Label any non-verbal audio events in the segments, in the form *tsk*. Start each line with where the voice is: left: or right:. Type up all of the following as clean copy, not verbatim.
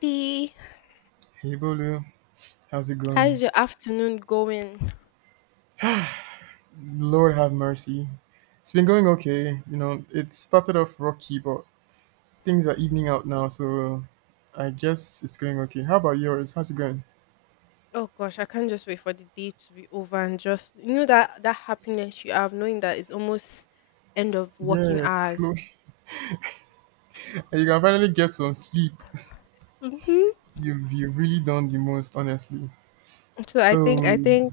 left: Hey,
right: Hey Bolu, how's it
left: how
right: going?
left: is your afternoon going?
right: Lord have mercy. It's been going okay. You know, it started off rocky, but things are evening out now, so I guess it's going okay. How about yours? How's it going?
left: Oh gosh, I can't just wait for the day to be over and just that happiness you have knowing that it's almost end of working
right: Yeah,
left: hours.
right: close. *laughs* You can finally get some sleep.
left: Mm-hmm.
right: You've really done the most, honestly.
left: So
right: So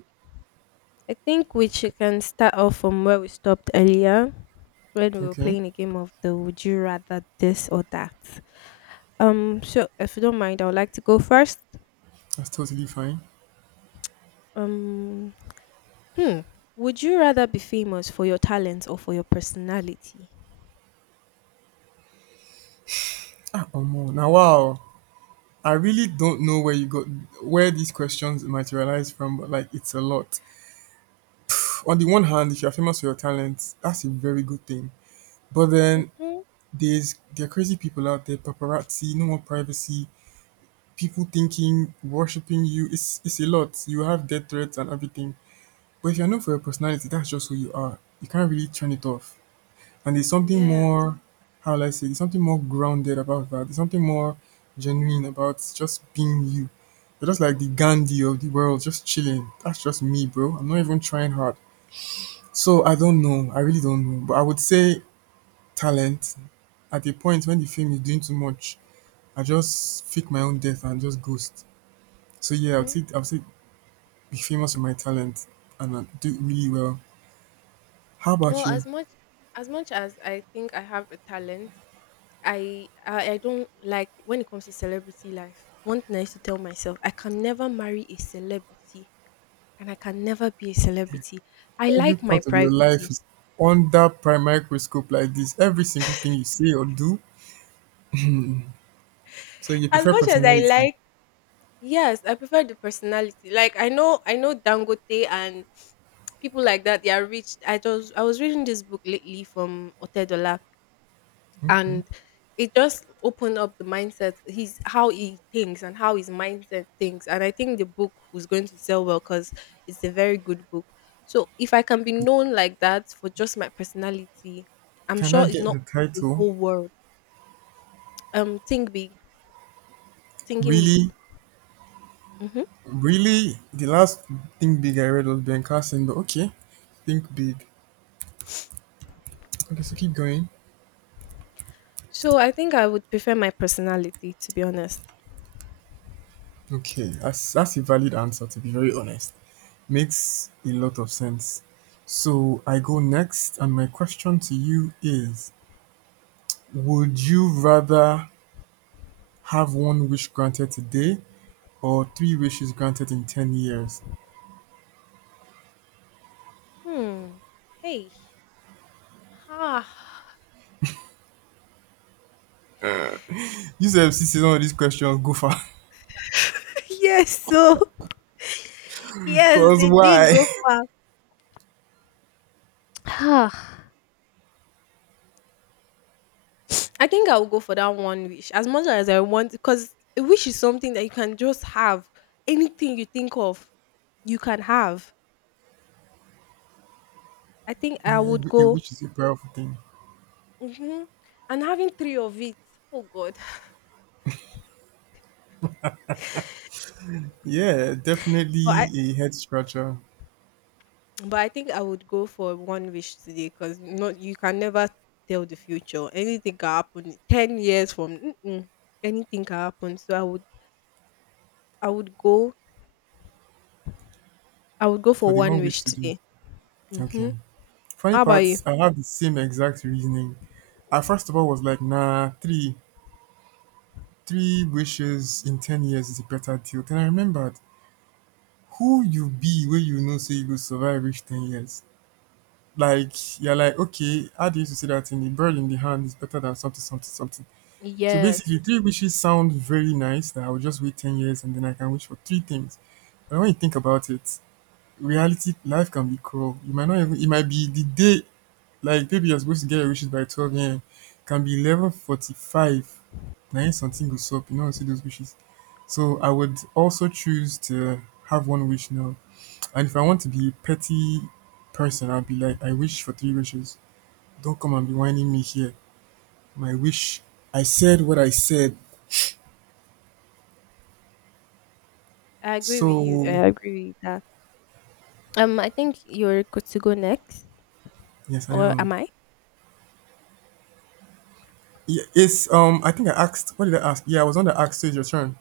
left: I think we should can start off from where we stopped earlier when we were
right: okay,
left: playing a game of the would you rather this or that. So if you don't mind, I would like to go first.
right: that's totally fine.
left: Um, hmm, would you rather be famous for your talents or for your personality?
right: Oh more. Now wow. I really don't know where you got where these questions materialize from, but like it's a lot. On the one hand, if you're famous for your talents, that's a very good thing. But then
left: Mhm.
right: there are crazy people out there, paparazzi, no more privacy, people thinking, worshipping you. It's a lot. You have death threats and everything. But if you're known for your personality, that's just who you are. You can't really turn it off. And there's something
left: Yeah.
right: more, how will I say, there's something more grounded about that. There's something more genuine about just being you. You're just like the Gandhi of the world, just chilling. That's just me, bro. I'm not even trying hard. So I don't know. I really don't know. But I would say talent. At a point when the film is doing too much, I just fake my own death and just ghost. So yeah,
left: Mm.
right: I would say be famous for my talent and do really well. How
left: Well,
right: about you?
left: as much as I think I have a talent, I don't like when it comes to celebrity life. One thing I used to tell myself, I can never marry a celebrity and I can never be a celebrity. I
right: Every
left: like my
right: part of your life
left: privacy.
right: is under prime microscope like this. Every single thing you say or do. So you
left: As
right: prefer
left: much as I
right: personality.
left: like, yes, I prefer the personality. Like I know Dangote and people like that, they are rich. I was reading this book lately from Otedola,
right: Okay.
left: and it just opened up the mindset, he's how he thinks and how his mindset thinks, and I think the book was going to sell well because it's a very good book. So if I can be known like that for just my personality, I'm
right: Can
left: sure
right: I
left: it's
right: get
left: not
right: the
left: the
right: title?
left: whole world. Think big, thinking big.
right: Really,
left: hmm
right: really, the last Think Big I read was Ben Carson, but okay. Think Big. Okay, so keep going.
left: so I think I would prefer my personality, to be honest.
right: Okay, that's a valid answer to be very honest. Makes a lot of sense. So I go next, and my question to you is would you rather have one wish granted today or three wishes granted in 10 years?
left: Hmm hey ah
right: You said some of these questions go far. *laughs*
left: *laughs* Yes, so *laughs* yes,
right: Because
left: they did
right: why?
left: go
right: *laughs*
left: far. *sighs* I think I'll go for that one wish, as much as I want, because a wish is something that you can just have. Anything you think of, you can have. I think I
right: Yeah,
left: would
right: a
left: go,
right: wish is a powerful thing.
left: hmm and having three of it. Oh God!
right: Yeah,
left: But I
right: definitely a head scratcher
left: but I think I would go for one wish today because not you can never tell the future. Anything can happen. 10 years from, mm-mm, anything can happen. So I would go I would go
right: for
left: for
right: the
left: one
right: one wish
left: wish
right: to do.
left: today. Hmm.
right: Okay. Funny
left: How about you?
right: parts, I have the same exact reasoning. I first of all was like, three wishes in 10 years is a better deal. Then I remembered who you be where you know say you will survive reach 10 years. Like, you're like, okay, how do you say that in the bird in the hand is better than something, something, something. So
left: Yes,
right: basically, three wishes sound very nice that I will just wait 10 years and then I can wish for three things. But when you think about it, reality, life can be cruel. You might not even, it might be the day. Like babe, you're supposed to get your wishes by 12 AM. Can be 11:45. Na him something goes up. You know, see those wishes. So I would also choose to have one wish now. And if I want to be a petty person, I'll be like, I wish for three wishes. Don't come and be whining me here. My wish. I said what I said.
left: I agree with you.
right: So
left: I agree with that. I think you're good to go next,
right: yes, I
left: or
right: am.
left: am I?
right: Yeah, it's. I think I asked. What did I ask? Yeah, I was on the ask, so it's your turn.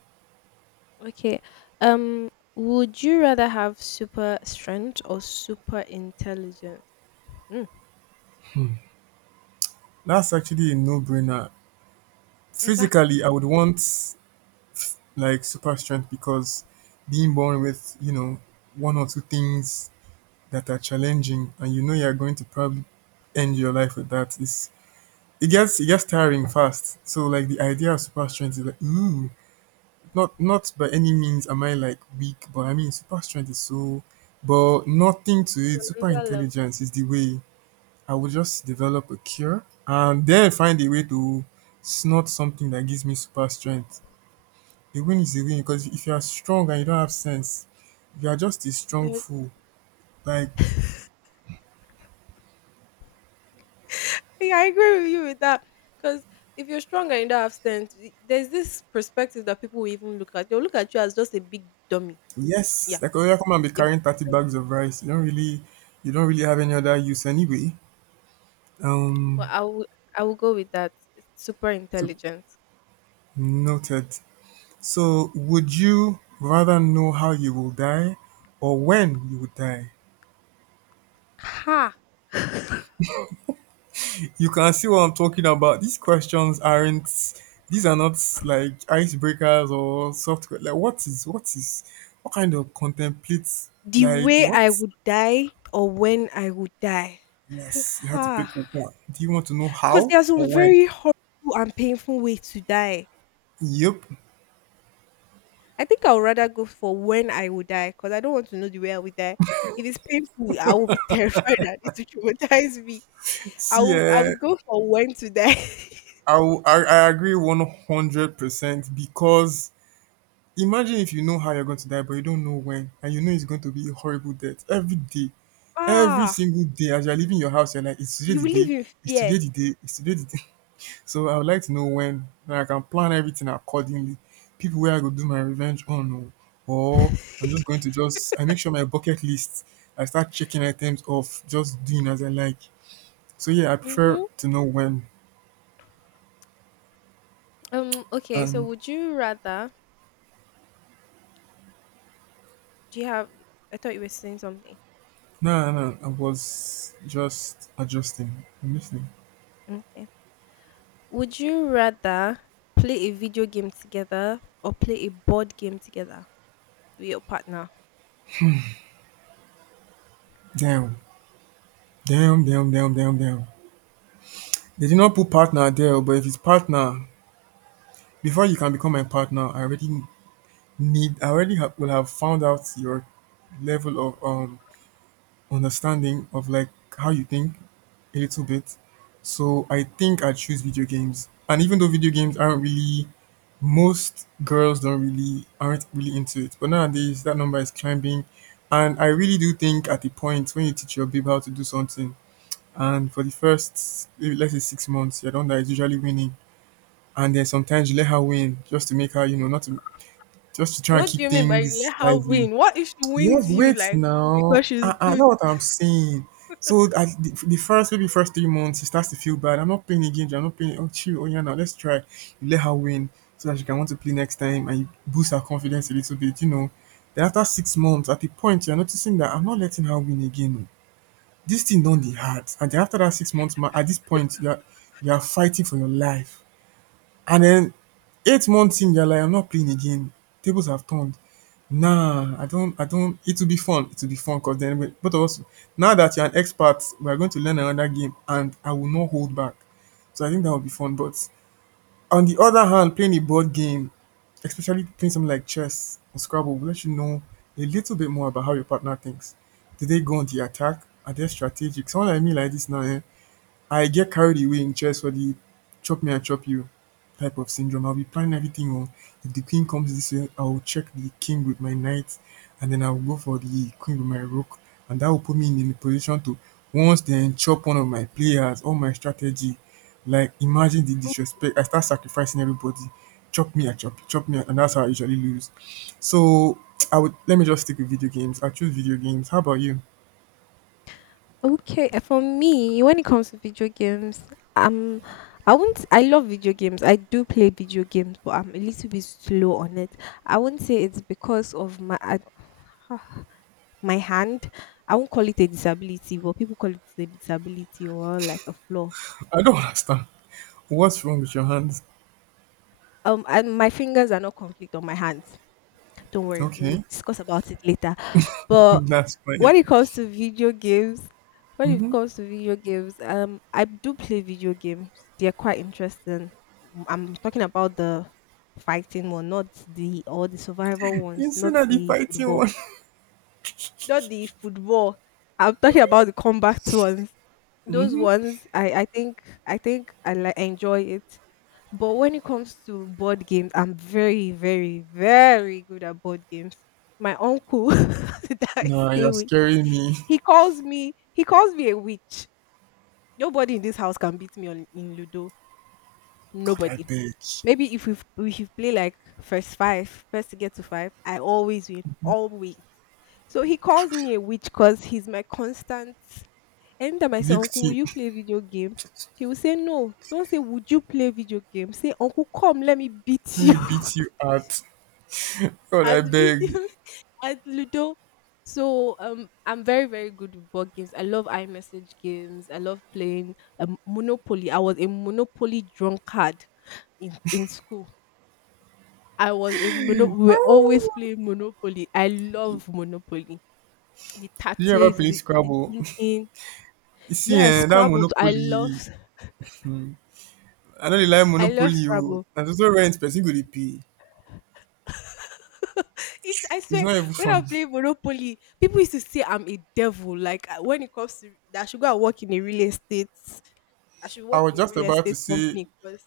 left: Okay. Um, would you rather have super strength or super intelligence? Mm,
right: That's actually a no-brainer. Physically, I
left: exactly.
right: would want like super strength because being born with you know one or two things that are challenging and you know you're going to probably end your life with that is it gets tiring fast, so like the idea of super strength is like ooh, not not by any means am I like weak, but I mean super strength is so, but nothing to
left: It's on
right: it. Super
left: another level.
right: intelligence is the way. I would just develop a cure and then find a way to snort something that gives me super strength. A win is a win, because if you are strong and you don't have sense, you are just a strong
left: You're,
right: fool. Like
left: yeah, I agree with you with that. Because if you're strong and you don't have strength, there's this perspective that people will even look at. They'll look at you as just a big dummy. Yeah,
right: yes, like oh yeah, come and be
left: a big
right: carrying 30
left: dummy.
right: bags of rice. You don't really have any other use anyway.
left: But
right: Um,
left: I will, I will go with that. It's super
right: to,
left: intelligent.
right: noted. So would you rather know how you will die or when you will die?
left: Ha.
right: You can see what I'm talking about. These questions aren't. These are not like icebreakers or software. Like what is what kind of contemplate
left: The
right: like
left: way I
right: what.
left: would die or when I would die?
right: Yes, you have to
left: Because
right: pick one. Do you want to know how
left: there are some
right: or when?
left: very horrible and painful ways to die.
right: Yep.
left: I think I would rather go for when I would die because I don't want to know the way I would die. If it's painful, I will be *laughs* terrified that it will traumatize me.
right: See,
left: I
right: eh,
left: would go for when to die.
right: I agree 100% because imagine if you know how you're going to die, but you don't know when, and you know it's going to be a horrible death every day. Every
left: *laughs* Ah,
right: single day, as you're leaving your house, you're like, it's today
left: you
right: the
left: will live
right: day,
left: in
right: it's
left: fear.
right: today the day, it's today the day. So I would like to know when, then I can plan everything accordingly. People where I go do my revenge on, oh, or I'm just going to just I make sure my bucket list I start checking items off, just doing as I like. So yeah, I prefer
left: Mm-hmm.
right: to know when.
left: Okay. So,
right: And
left: would you rather? Do you have? I thought you were saying something.
right: no, no, no, I was just adjusting. I'm listening.
left: Okay. Would you rather play a video game together or play a board game together with your partner?
right: Damn, Damn. They did not put partner there, but if it's partner, before you can become my partner, I already will have found out your level of understanding of like how you think a little bit. So I think I choose video games. And even though video games aren't really most girls don't really aren't really into it. But nowadays that number is climbing. And I really do think at the point when you teach your babe how to do something and for the first maybe let's say 6 months, you're the one that is usually winning. And then sometimes you let her win just to make her, you know, not to just to try and
left: What do
right: keep
left: you mean by you
right: things
left: let her
right: lively.
left: win? What if she
right: Yes,
left: wins you,
right: wait
left: like, because
right: now.
left: she's
right: I
left: good?
right: know what I'm saying. So the first maybe first 3 months he starts to feel bad. I'm not playing again. I'm not playing. Oh chill. Oh yeah, now let's try. You let her win so that she can want to play next time and you boost her confidence a little bit. You know. Then after 6 months, at the point you're noticing that I'm not letting her win again. Oh. This thing don't the hard. And then after that 6 months, at this point you're fighting for your life. And then 8 months in, you're like, I'm not playing again. Tables have turned. Nah, I don't. It will be fun. It will be fun because then we, both of us. Now that you're an expert, we are going to learn another game, and I will not hold back. So I think that would be fun. But on the other hand, playing a board game, especially playing something like chess or Scrabble, will let you know a little bit more about how your partner thinks. Did they go on the attack? Are they strategic? Someone like me like this now, eh? I get carried away in chess for the chop me I chop you type of syndrome. I'll be planning everything. Oh, if the queen comes this way, I'll check the king with my knight, and then I'll go for the queen with my rook, and that will put me in a position to once then chop one of my players, all my strategy. Like imagine the disrespect. I start sacrificing everybody. Chop me, I chop, you, chop me, and that's how I usually lose. So *tsk* I would let me just stick with video games. I choose video games. How about you?
left: Okay, for me, when it comes to video games, um, I won't. I love video games. I do play video games, but I'm a little bit slow on it. I won't say it's because of my *sighs* my hand. I won't call it a disability, but people call it a disability or like a flaw.
right: I don't *laughs* understand. What's wrong with your hands?
left: And my fingers are not conflict on my hands. Don't worry, we'll
right: Okay.
left: discuss about it later.
right: *laughs*
left: But
right: That's fine.
left: when it comes to video games, when it comes to video games, I do play video games. They're quite interesting. I'm talking about the fighting one, not the or the survival ones,
right: You
left: not
right: said that the
left: the
right: fighting
left: football,
right: one. *laughs*
left: not the football. I'm talking about the combat ones. Those ones, I think I like enjoy it. But when it comes to board games, I'm very, very, very good at board games. My uncle *laughs* that I
right: Nah,
left: stay
right: you're
left: with,
right: scaring me.
left: he calls me a witch. Nobody in this house can beat me on in Ludo.
right: God, I
left: Nobody.
right: beg.
left: Maybe if you play like first five, first to get to five, I always win, always. So he calls me a witch because he's my constant. Anytime I say, Uncle, will
right: Victim,
left: you play video game? He will say, no. Don't say, would you play video game? Say, Uncle, come, let me
right: *laughs*
left: beat
right: let
left: you.
right: me
left: *laughs*
right: beat you out. God,
left: At
right: I
left: video,
right: beg.
left: *laughs* at Ludo. So I'm very, very good with board games. I love iMessage games. I love playing Monopoly. I was a Monopoly drunkard in school. I was a mono we were always
right: Oh.
left: playing Monopoly. I love Monopoly. The
right: Did you ever
left: tactics,
right: play
left: the
right: Scrabble? *laughs*
left: thinking.
right: You see,
left: Yeah,
right: eh, that
left: Scrabble too.
right: Monopoly. I know they like
left: I love
right: Monopoly. Oh.
left: Scrabble.
right: And also rent, person go dey pay.
left: *laughs* It, I
right: It's
left: swear,
right: not even
left: when I
right: funny.
left: play Monopoly, people used to say I'm a devil. Like when it comes to that, I should go and work in a real estate. I should
right: I
left: work
right: was
left: in a
right: just
left: real
right: about to
left: estate
right: say,
left: company because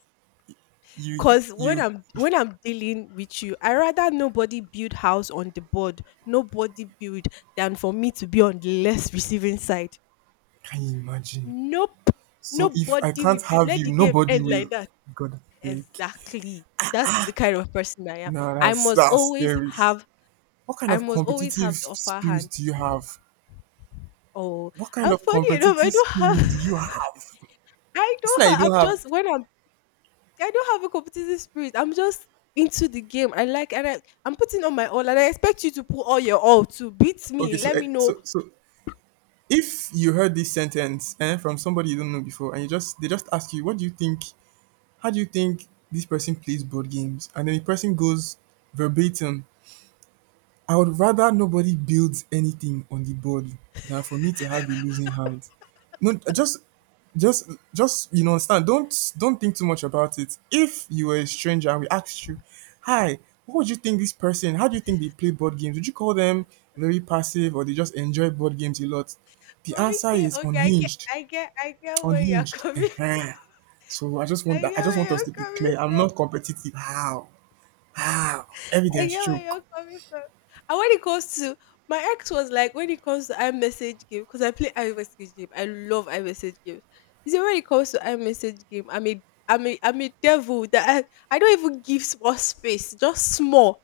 right: you,
left: cause
right: you,
left: when I'm dealing with you, I rather nobody build house on the board, nobody build than for me to be on the less receiving side.
right: can you imagine?
left: Nope.
right: So if I
left: Nobody will
right: can't
left: build.
right: have
left: Let
right: you,
left: the game
right: nobody
left: end like
right: will.
left: that.
right: God, I beg.
left: Exactly. That is the kind of person I am.
right: Nah,
left: I must
right: that's
left: always
right: scary.
left: have
right: What kind
left: I
right: of
left: must always
right: competitive
left: have the upper
right: spirit
left: hand.
right: do you have?
left: Oh,
right: What kind
left: I'm
right: of
left: funny enough. I
right: competitive
left: don't
right: spirit do you
left: have
right: have?
left: *laughs* I
right: It's
left: don't
right: not you
left: have I'm
right: don't have.
left: just when I'm I don't have a competitive spirit. I'm just into the game. I like I'm putting on my all and I expect you to put all your all to beat
right: Okay,
left: me.
right: so
left: Let
right: eh,
left: me know.
right: so if you heard this sentence eh, from somebody you don't know before, and you just they just ask you, what do you think? How do you think this person plays board games? And then the person goes verbatim I would rather nobody builds anything on the board than for me to have a losing hand. No, just you know, understand. Don't think too much about it. If you were a stranger and we asked you, "Hi, what would you think this person? How do you think they play board games? Would you call them very passive or they just enjoy board games a lot?" The answer
left: Okay,
right: is
left: okay, I get
right: unhinged,
left: I get I get where you're
right: unhinged.
left: coming,
right: Ehen. So I just
left: *laughs* I
right: want
left: get
right: that. I just want
left: where
right: us
left: you're
right: to be
left: coming
right: clear. I'm
left: from.
right: not competitive. How? How?
left: I
right: Evidence
left: get where
right: choke.
left: you're coming from. And when it comes to my ex was like when it comes to iMessage game, because I play iMessage game. I love iMessage games. You see, when it comes to iMessage game, I'm a devil that I don't even give small space, just small,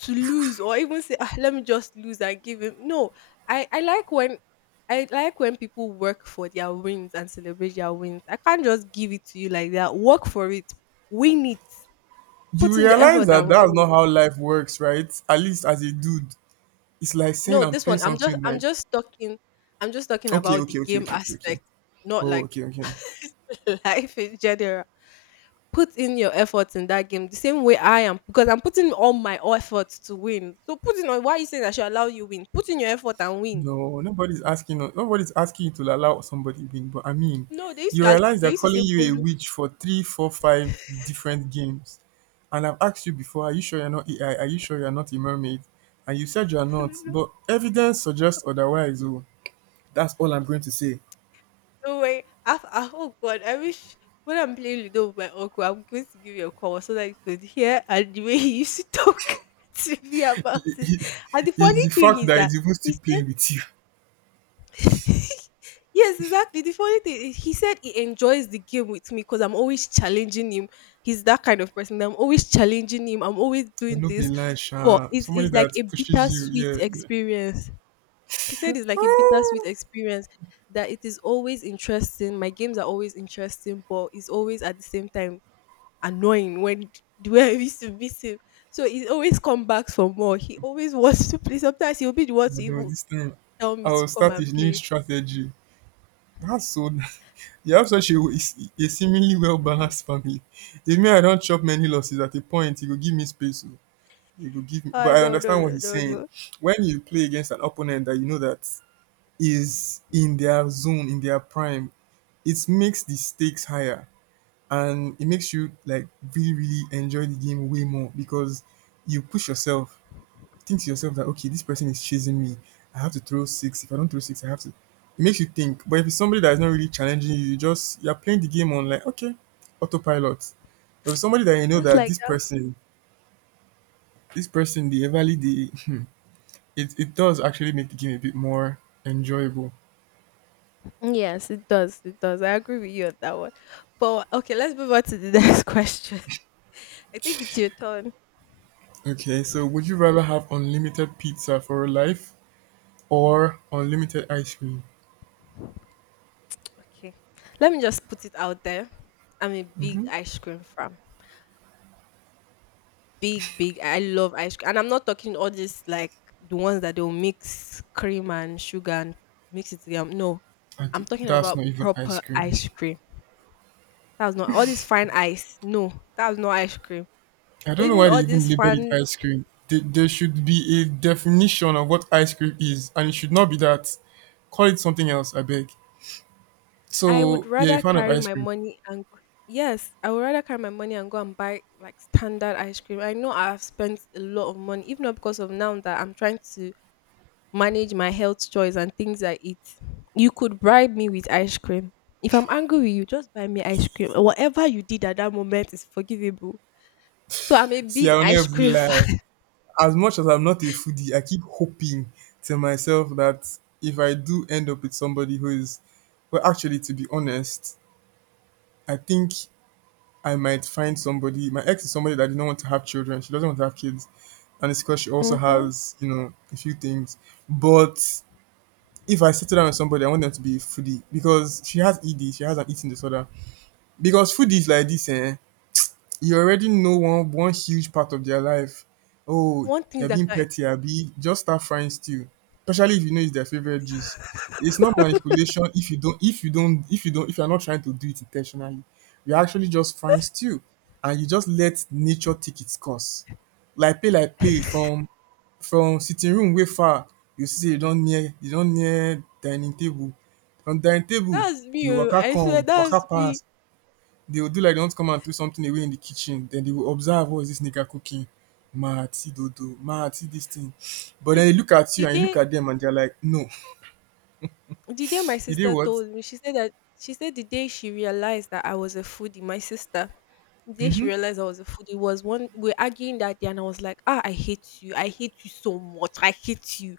left: to lose. Or even say, ah, let me just lose and give him. No, I, I like when I like when people work for their wins and celebrate their wins. I can't just give it to you like that. Work for it, win it,
right: You
left: put in the
right: realize
left: effort
right: that
left: and
right: that's
left: win it.
right: not how life works, right? At least as a dude, it's like saying
left: No,
right: I'm
left: this
right: playing
left: one
right: something like,
left: I'm just talking
right: okay,
left: about the
right: okay, okay,
left: game
right: okay, okay, okay.
left: aspect, not
right: Oh,
left: like
right: okay, okay.
left: *laughs* life in general. Put in your efforts in that game the same way I am because I'm putting all my efforts to win. So put in, on why are you saying I should allow you win? Put in your effort and win.
right: No, nobody's asking. Nobody's asking you to allow somebody win. But I mean,
left: No,
right: you realize
left: they
right: they're
left: used to say
right: calling you a
left: Bolu.
right: witch for three, four, five different games. And I've asked you before, are you sure you're not AI? Are you sure you're not a mermaid? And you said you're not.
left: *laughs*
right: But evidence suggests otherwise. Oh, that's all I'm going to say.
left: No, not worry. Oh God, I wish when I'm playing Ludo with my uncle, I'm going to give you a call so that you could hear, and the way he used to talk *laughs* to me about it. And the
right: *laughs*
left: funny
right: Is the
left: thing
right: fact
left: is
right: that
left: that
right: it's even still
left: he
right: playing with you.
left: said, *laughs* yes, exactly. The funny thing is he said he enjoys the game with me because I'm always challenging him. He's that kind of person. I'm always challenging him. I'm always
right: But
left: doing
right: no be
left: this.
right: lie,
left: But
right: sha. Somebody
left: it's like
right: that
left: a
right: pushes you,
left: bittersweet
right: yeah, yeah.
left: experience he said it's like a bittersweet
right: Ah,
left: experience that it is always interesting. My games are always interesting, but it's always at the same time annoying when the way I used to beat him. So he always come back for more. He always wants to play. Sometimes he'll be the one
right: I
left: to
right: know
left: even
right: this time
left: tell me
right: I
left: to
right: will
left: come
right: start a
left: and
right: new
left: play.
right: strategy. That's so nice. *laughs* You have such a seemingly well balanced family. If me, I don't chop many losses at a point, he will give me space. Oh. He will give me,
left: Ah,
right: but I
left: no no
right: understand what
left: no
right: he's
left: no
right: saying.
left: no.
right: When you play against an opponent that you know that is in their zone, in their prime, it makes the stakes higher, and it makes you like really really enjoy the game way more because you push yourself, think to yourself that okay, this person is chasing me, I have to throw six, if I don't throw six I have to, it makes you think. But if it's somebody that is not really challenging you, you just, you're playing the game on like okay, autopilot. But if somebody that you know
left: Just
right: that
left: like
right: this
left: that.
right: person, this person the everly the it, it does actually make the game a bit more enjoyable.
left: Mm, yes, it does. It does. I agree with you on that one. But okay, let's move on to the *laughs* next question. I think it's your turn.
right: Okay, so would you rather have unlimited pizza for your life or unlimited ice cream?
left: Okay. Let me just put it out there. I'm a big
right: Hmm.
left: ice cream fan. Big, big. I love ice cream, and I'm not talking all this like the ones that they'll mix cream and sugar and mix it together. No,
right: I
left: I'm
right: d-
left: talking
right: that's
left: about
right: not even ice
left: proper
right: cream.
left: ice cream. That's not all this fine ice. No, that's not ice cream.
right: I
left: Or
right: don't know
left: even
right: why they
left: all
right: even
left: this
right: labeled it
left: fun.
right: ice cream. They, there should be a definition of what ice cream is, and it should not be that. Call it something else, I beg.
left: I would
right: So, yeah, a
left: rather
right: fan of
left: carry
right: ice
left: my
right: cream.
left: money and go. Yes, I would rather carry my money and go and buy like standard ice cream. I know I've spent a lot of money, if not because of now that I'm trying to manage my health choice and things I eat. You could bribe me with ice cream. If I'm angry with you, just buy me ice cream. Whatever you did at that moment is forgivable. So I'm a
right: See,
left: big
right: I'll
left: ice
right: never
left: cream *laughs*
right: lie.
left: fan.
right: As much as I'm not a foodie, I keep hoping to myself that if I do end up with somebody who is, well, actually, to be honest, I think I might find somebody. My ex is somebody that did not want to have children. She doesn't want to have kids, and it's because she also
left: Mm-hmm.
right: has, you know, a few things. But if I settle down with somebody, I want them to be foodie because she has ED. She has an eating disorder. Because foodies like this, eh, you already know one huge part of their life. Oh,
left: One thing
right: you're
left: that
right: being
left: I
right: petty, Abby. Just start frying stew, especially if you know it's their favorite dish. It's not manipulation if you don't if you don't if you don't if you're not trying to do it intentionally. You're actually just frying stew, and you just let nature take its course. Like play from sitting room way far. You see, you don't near dining table. From dining table,
left: That's
right: the
left: me. Oh,
right: waka
left: I swear
right: come, waka
left: that's me.
right: pass, they will do like they want to come and throw something away in the kitchen. Then they will observe, what is this nigga cooking? Ma see dodo, ma see this thing. But
left: The
right: then they look at
left: the
right: you and you look
left: day
right: at them and they're like, no,
left: The day my
right: did they
left: sister
right: what?
left: told me. She said the day she realized that I was a foodie, my sister, the day she realized I was a foodie was one we're arguing that day, and I was like, ah, I hate you so much, I hate you.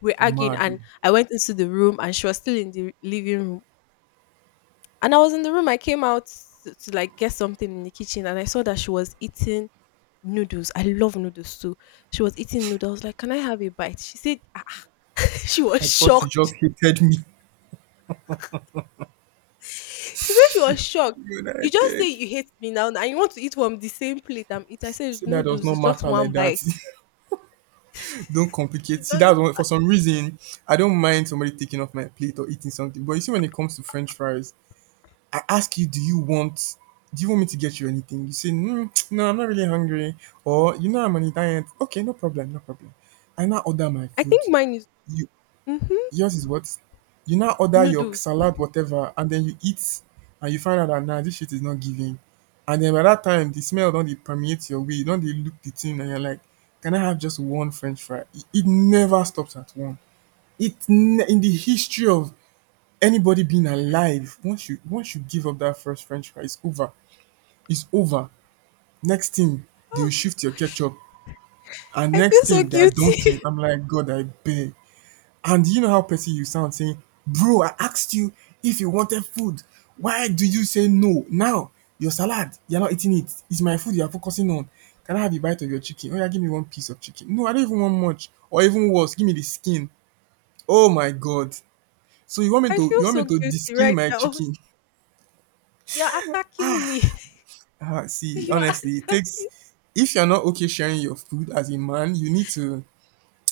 left: We're arguing,
right: Mad. Oh.
left: and I went into the room, and she was still in the living room, and I was in the room. I came out to like get something in the kitchen, and I saw that she was eating noodles. I love noodles too. She was eating noodles. I was like, can I have a bite? She said, ah, *laughs* she was
right: I thought you
left: shocked.
right: just hated me. *laughs*
left: She said she was shocked.
right: You know, I
left: You just say
right: beg.
left: you hate me now and you want to eat from the same plate I'm eating. I said it's
right: See, that does
left: noodles,
right: not
left: it's just
right: matter
left: one
right: like that.
left: bite.
right: *laughs* Don't complicate.
left: It
right: See, that's
left: doesn't
right: one, for
left: matter.
right: some reason, I don't mind somebody taking off my plate or eating something. But you see, when it comes to French fries, I ask you, do you want me to get you anything? You say, mm, no, I'm not really hungry. Or you know I'm on a diet. Okay, no problem, no problem. I now order my
left: I
right: food.
left: think mine is,
right: You,
left: mm-hmm,
right: yours is what? You now order your
left: noodles.
right: salad, whatever, and then you eat and you find out that nah, this shit is not giving. And then by that time the smell don't dey permeate your way, you don't they look the thing and you're like, can I have just one French fry? It never stops at one. It ne- in the history of anybody being alive, once you give up that first French fry, it's over. It's over. Next thing, they
left: Oh
right: will shift your
left: gosh.
right: ketchup, and
left: I feel
right: next
left: so
right: thing they are
left: guilty.
right: dunking. I'm
left: *laughs*
right: like, God, I beg. And you know how petty you sound saying, bro, I asked you if you wanted food, why do you say no now? Your salad you're not eating, it it's my food you're focusing on. Can I have a bite of your chicken? Oh yeah, give me one piece of chicken. No, I don't even want much. Or even worse, give me the skin. Oh my god. So you want me
left: I
right: to
left: feel
right: you want me
left: so
right: to
left: guilty
right: de-skin
left: right
right: my
left: now.
right: chicken?
left: You're attacking me.
right: Ah,
left: *laughs*
right: see,
left: You're
right: honestly, it takes,
left: attacking
right: if you're not okay sharing your food as a man, you need to,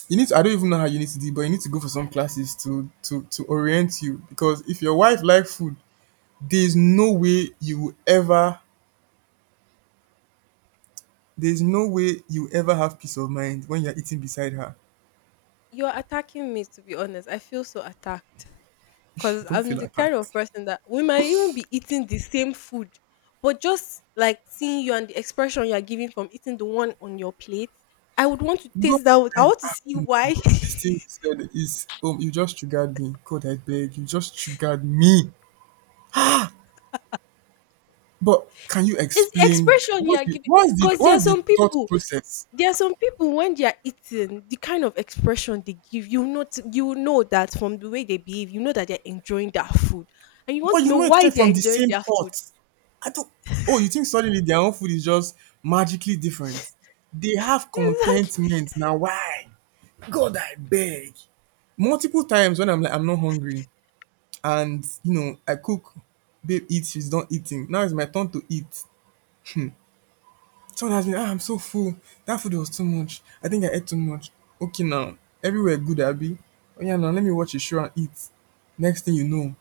right: you need to, I don't even know how you need to do it, but you need to go for some classes to to orient you, because if your wife like food, there's no way you will ever there's no way you will ever have peace of mind when you're eating beside her.
left: you're attacking me, to be honest. I feel so attacked. Cause
right: Don't
left: I'm
right: feel
left: the
right: like that.
left: kind of person that we might even be eating the same food, but just like seeing you and the expression you are giving from eating the one on your plate, I would want to
right: Go,
left: taste that. I
right: I-
left: want to
right: ah,
left: see
right: oh my
left: why. *laughs*
right: god. This thing you said is you just triggered me. God, I beg, you just triggered me. But can you
left: It's the
right: explain
left: expression you
right: what's
left: are
right: the
left: giving.
right: what's the
left: Cause there are
right: what's the
left: some
right: thought
left: people,
right: process?
left: there are some people when they are eating, the kind of expression they give, you know that from the way they behave, you know that they're enjoying their food, and you want
right: But
left: to
right: you
left: know
right: know it
left: why
right: came
left: they're
right: from the
left: enjoying
right: same
left: their food.
right: pot. I don't. Oh, you think suddenly their own food is just magically different? They have
left: *laughs* Exactly.
right: contentment now. Why? God, I beg. Multiple times when I'm like I'm not hungry, and you know I cook, babe eats, she's done eating. Now it's my turn to eat. Someone has been, ah, I'm so full. That food was too much. I think I ate too much. Okay now, everywhere good, Abby. Oh yeah, now let me watch a show and eat. Next thing you know,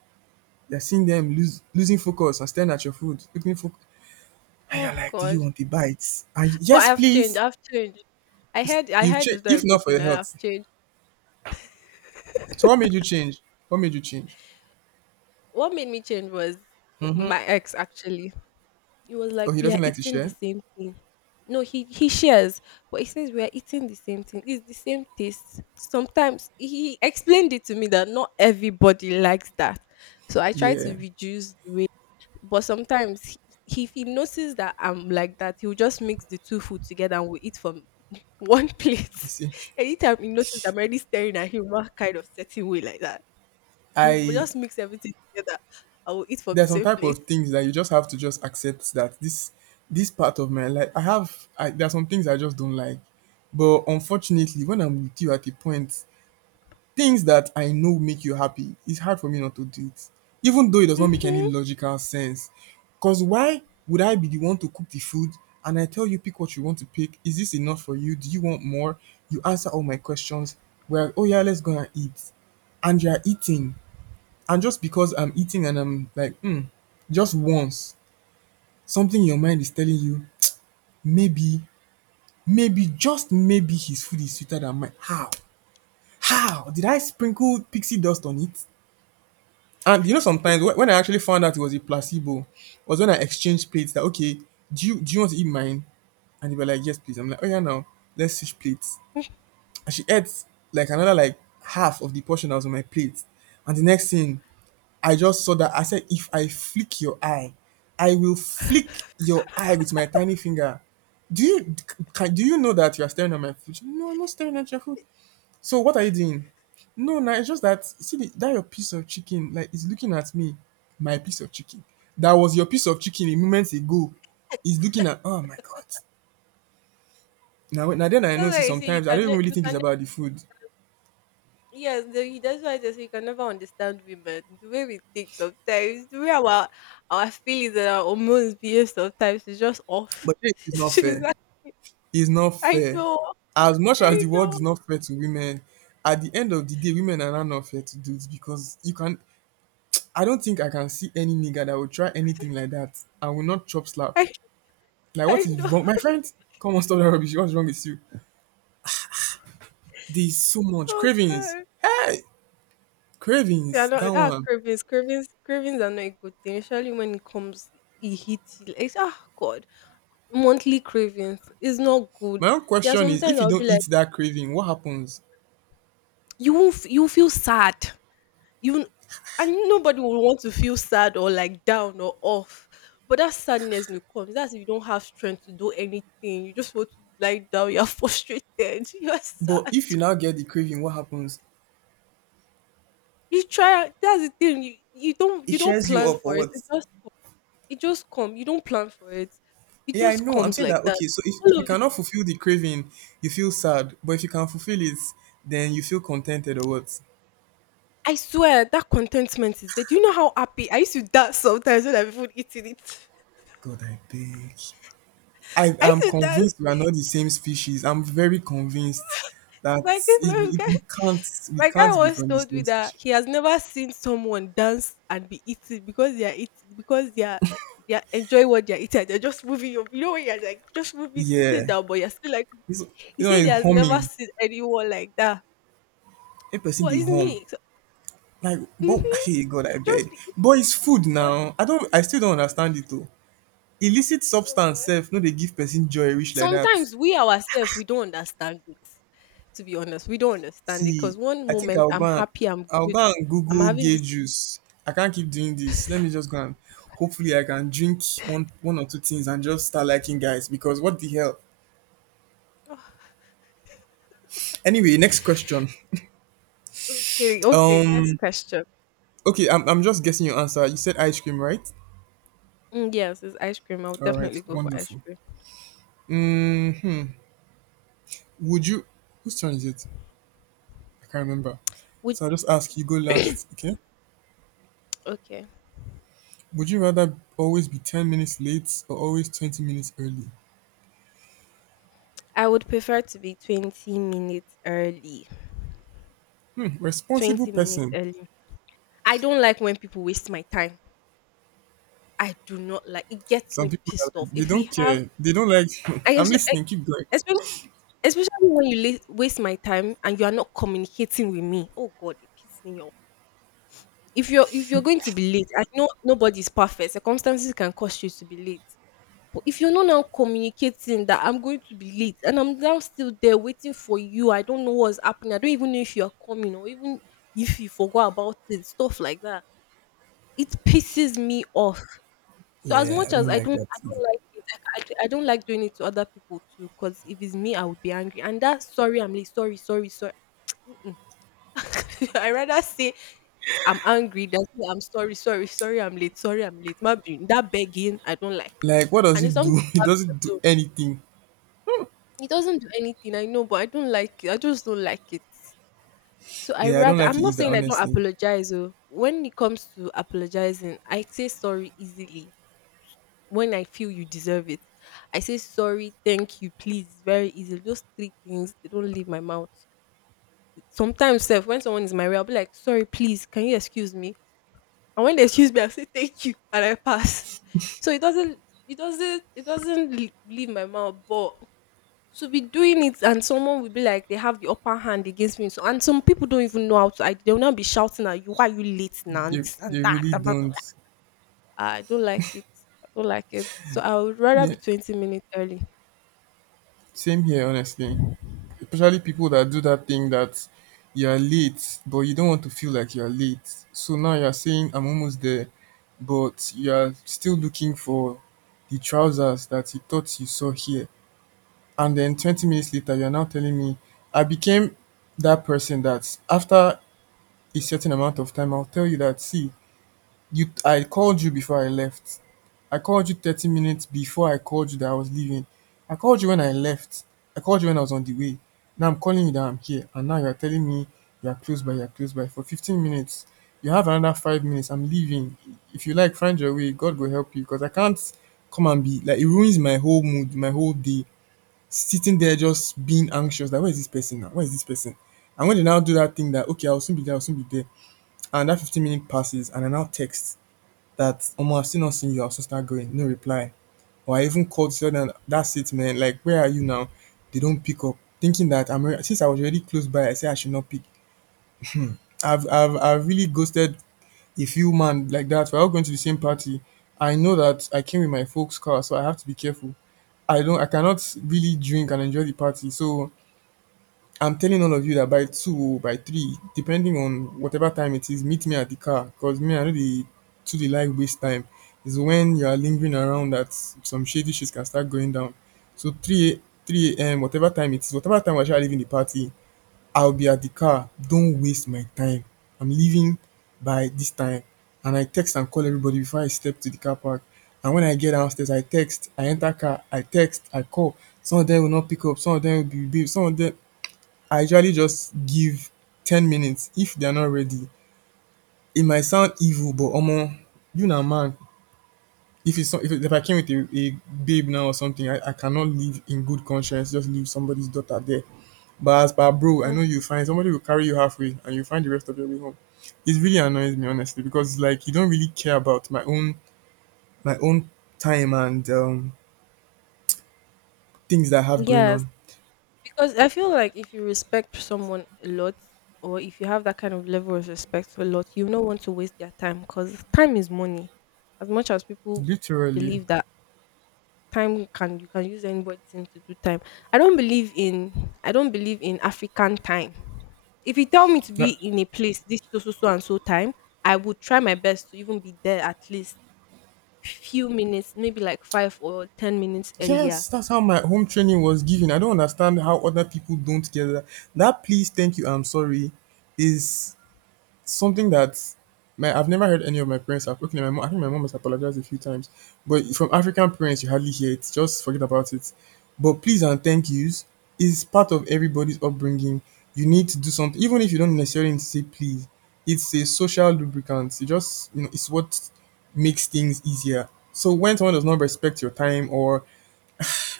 right: you're seeing them lose, losing focus and staring at your food, looking for, and you're
left: Oh
right: like, "Do you
left: God.
right: want the bites?" And you,
left: But
right: yes,
left: I've changed.
right: please.
left: I've changed. I
right: It's,
left: heard, I
right: you've
left: heard
right: changed,
left: it's not a
right: if not
left: good
right: for
left: thing,
right: your
left: and I've
right: health.
left: changed.
right: So what made you change? What made you change?
left: What made me change was, oh,
right: Mm-hmm.
left: my ex actually. It was
right: Oh,
left: like
right: he
left: we are
right: doesn't like to
left: eating the
right: share.
left: same thing. No, he shares, but he says we are eating the same thing. It's the same taste. Sometimes he explained it to me that not everybody likes that. So I try
right: Yeah,
left: to reduce the way. But sometimes if he notices that I'm like that, he'll just mix the two food together and we'll eat from *laughs* one
right: you
left: plate.
right: see,
left: *laughs* Anytime he notices I'm already staring at him one kind of certain way like that, he will
right: I,
left: just mix everything together. I will eat from the
right: there are some
left: same
right: type of
left: plate.
right: things that you just have to just accept that this part of my life I have I, there are some things I just don't like, but unfortunately, when I'm with you at a point, things that I know make you happy, it's hard for me not to do it, even though it does not make any
left: Hmm.
right: logical sense. Because why would I be the one to cook the food and I tell you pick what you want to pick? Is this enough for you? Do you want more? You answer all my questions. Well, oh yeah, let's go and eat. And you're eating. And just because I'm eating and I'm like, hmm, just once, something in your mind is telling you, maybe, maybe, just maybe his food is sweeter than mine. How? How? Did I sprinkle pixie dust on it? And you know, sometimes when
left: *laughs*
right: when I actually found out it was a placebo, was when I exchanged plates. That okay, do you want to eat mine? And they were like, yes, please. I'm like, oh yeah, now let's switch plates and she ate like another like half of the portion that was on my plate. And the next thing, I just saw that I said, if I flick your eye, I will flick your eye with my tiny finger. Do you can, do you know that you are staring at my food? She, no, I'm not staring at your food. So what are you doing? No, no, it's just that see the, that your piece of chicken, like is looking at me, my piece of chicken. That was your piece of chicken a moment ago. He's looking at, oh my god. Now, now then I
left: That's
right: know,
left: why
right: see,
left: I say
right: sometimes I don't even really think it's about the food.
left: yes, that's why I just say you can never understand women. The way we think sometimes, the way our feelings and our hormones behave sometimes is just off.
right: But then
left: *laughs*
right: it's not
left: She's
right: fair.
left: like,
right: It's not
left: I
right: fair.
left: know,
right: As much as
left: I
right: the world
left: know.
right: is not fair to women, at the end of the day, women are not not fair to dudes because you can. I don't think I can see any nigga that will try anything like that and will not chop slap.
left: I
right: Like, what
left: I
right: is
left: know.
right: wrong? My
left: *laughs*
right: friend, come on, stop that rubbish. What's wrong with you? There's so much
left: Oh
right: cravings.
left: God.
right: Hey,
left: They are
right: cravings. That
left: not, ah,
right: one.
left: cravings, cravings, cravings are not a good thing. Especially when it comes, it hits you. Like, it's, ah God, monthly cravings is not good.
right: My own
left: There are
right: question is
left: sometimes
right: if you
left: I'll be
right: don't
left: like,
right: eat that craving, what happens?
left: you won't, you feel sad. You, and nobody will want to feel sad or like down or off. But that sadness will come. That's if you don't have strength to do anything. You just want to lie down. You're *laughs* frustrated. You're
right: But
left: sad.
right: if you now get the craving, what happens?
left: You try. That's the thing. You you don't
right: It
left: you don't
right: cheers you
left: plan
right: up
left: for
right: or
left: it. It
right: what?
left: just It just come. You don't plan for it. It
right: Yeah, I
left: just
right: know. I'm
left: comes
right: saying
left: like
right: that
left: that.
right: okay, so if
left: All of
right: you
left: it.
right: cannot fulfill the craving, you feel sad. But if you can fulfill it, then you feel contented or what?
left: I swear that contentment is there. Do you know how happy I used to dance sometimes when I'm even eating it?
right: God, I beg. I
left: *laughs* I
right: am
left: used to dance.
right: convinced we are not the same species. I'm very convinced that
left: My guy,
right: it,
left: my
right: it,
left: guy,
right: we can't we
left: my guy
right: can't be
left: once
right: from the
left: told me
right: same
left: that
right: species.
left: he has never seen someone dance and be eating because they are eating because they are enjoying what they are eating. They're just moving, you know, when you're like just moving sitting
right: Yeah.
left: down, but you're still like,
right: It's,
left: he
right: you
left: said he
right: know,
left: has never
right: humming.
left: seen anyone like that.
right: A person
left: What
right: be
left: is
right: home.
left: me? So,
right: Like,
left: hmm
right: but hey God, I
left: just
right: beg.
left: be
right: But it's food now. I still don't understand it though. Illicit
left: oh
right: substance
left: God.
right: self, no they give person joy reach like that.
left: Sometimes we ourselves we don't understand it. To be honest, we don't understand it
right: See,
left: because one
right: I think
left: moment
right: I'll go
left: I'm
right: and
left: happy, I'm
right: I'll
left: good,
right: go and
left: I'm
right: Google
left: having
right: gay
left: this.
right: juice. I can't keep doing this. Let me just go and hopefully I can drink one or two things and just start liking guys because what the hell?
left: *sighs*
right: Anyway, next question.
left: Oh, okay, okay. Next
right: Um
left: question.
right: okay, I'm just guessing your answer. You said ice cream, right?
left: Mm, yes, it's ice cream. I would
right: All right,
left: definitely go for ice
right: wonderful.
left: cream.
right: hmm Would you whose turn is it? I can't remember.
left: Would
right: So I'll just ask you go last,
left: *coughs*
right: okay?
left: *clears throat* okay.
right: Would you rather always be 10 minutes late or always 20 minutes early?
left: I would prefer to be 20 minutes early.
right: Hmm, responsible
left: 20 minutes
right: person.
left: early. I don't like when people waste my time. I do not like. It gets
right: Some
left: me
right: people are
left: pissed off.
right: like, they
left: If we
right: don't
left: have,
right: care. They don't like.
left: I
right: *laughs*
left: guess,
right: I'm listening. Keep going.
left: especially when you late waste my time and you are not communicating with me, oh God, it pisses me off. If you're going to be late, I know nobody is perfect. Circumstances can cause you to be late. But if you're not now communicating that I'm going to be late and I'm now still there waiting for you, I don't know what's happening. I don't even know if you are coming, or even if you forgot about it, stuff like that. It pisses me off. So as
right: Yeah,
left: much
right: I
left: as
right: don't like that.
left: I don't
right: Either.
left: like it. I don't like doing it to other people too. Cause if it's me, I would be angry. And that's sorry, I'm late. Sorry, sorry, sorry. Mm-mm. *laughs* I rather say I'm angry than say I'm sorry, sorry, sorry, I'm late, sorry, I'm late. My being that begging, I don't like it.
right: Like, what does
left: And it's
right: it
left: something
right: do?
left: you
right: *laughs* It
left: have to
right: doesn't do
left: do.
right: anything.
left: It doesn't do anything, I know, but I don't like it. I just don't like it. So I
right: Yeah, I don't
left: rather,
right: like
left: I'm
right: it
left: not
right: either.
left: saying I don't
right: Honestly,
left: apologize. Oh. When it comes to apologizing, I say sorry easily when I feel you deserve it. I say sorry, thank you, please. Very easy. Those three things they don't leave my mouth. Sometimes, self, when someone is my way, I'll be like, sorry, please, can you excuse me? And when they excuse me, I say thank you and I pass. So it doesn't leave my mouth, but to be doing it and someone will be like they have the upper hand against me. So and some people don't even know how to, I, they'll now be shouting at you, why are you late now? And this and
right: they
left: that,
right: really
left: blah, blah, blah,
right: don't.
left: I don't like it. I don't like it. So I would rather
right: Yeah,
left: be 20 minutes early.
right: same here. Honestly, especially people that do that thing that you are late, but you don't want to feel like you are late. So now you are saying I'm almost there, but you are still looking for the trousers that you thought you saw here. And then 20 minutes later you are now telling me I became that person that after a certain amount of time I'll tell you that, see, you I called you before I left. I called you 30 minutes before, I called you that I was leaving. I called you when I left. I called you when I was on the way. Now I'm calling you that I'm here and now you're telling me you're close by for 15 minutes. You have another 5 minutes. I'm leaving. If you like, find your way. God will help you because I can't come and be like it ruins my whole mood, my whole day sitting there just being anxious. Like, where is this person now? Where is this person? And when they now do that thing that okay, I'll soon be there, and that 15-minute passes and I now text that, Omo, I've still not seen you, I'll soon start going, no reply. Or I even called so that that's it, man. Like, where are you now? They don't pick up. Thinking that since I was already close by, I said I should not pick. I've really ghosted a few man like that. We're all going to the same party. I know that I came with my folks' car, so I have to be careful. I cannot really drink and enjoy the party. So I'm telling all of you that by two, by three, depending on whatever time it is, meet me at the car. Cause me, I know the to the like waste time. Is when you are lingering around that some shady shit can start going down. So three, three a.m. whatever time it is, whatever time I shall leave in the party, I'll be at the car. Don't waste my time. I'm leaving by this time, and I text and call everybody before I step to the car park. And when I get downstairs, I text, I enter car, I text, I call. Some of them will not pick up. Some of them will be, some of them I usually just give 10 minutes if they're not ready. It might sound evil but omo, you na man. If it's some, if, it, if I came with a babe now or something, I cannot leave in good conscience just leave somebody's daughter there, but as per bro I
left: Mm,
right: know you find somebody will carry you halfway and you find the rest of your way home. It really annoys me honestly because like you don't really care about my own time and things that I have going
left: yes.
right: on
left: Because I feel like if you respect someone a lot, or if you have that kind of level of respect a lot, you don't want to waste their time because time is money. As much as people
right: literally.
left: believe that time, can you, can use anybody to do time. I don't believe in African time. If you tell me to be
right: Like,
left: in a place this so so so and so time, I would try my best to even be there at least few minutes, maybe like 5 or 10 minutes earlier.
right: yes, that's how my home training was given. I don't understand how other people don't get that. That please, thank you, I'm sorry is something that my I've never heard any of my parents have. Okay, my mom, I think my mom has apologized a few times. But from African parents you hardly hear it. Just forget about it. But please and thank yous is part of everybody's upbringing. You need to do something even if you don't necessarily need to say please. It's a social lubricant. It just, you know, it's what makes things easier. So when someone does not respect your time or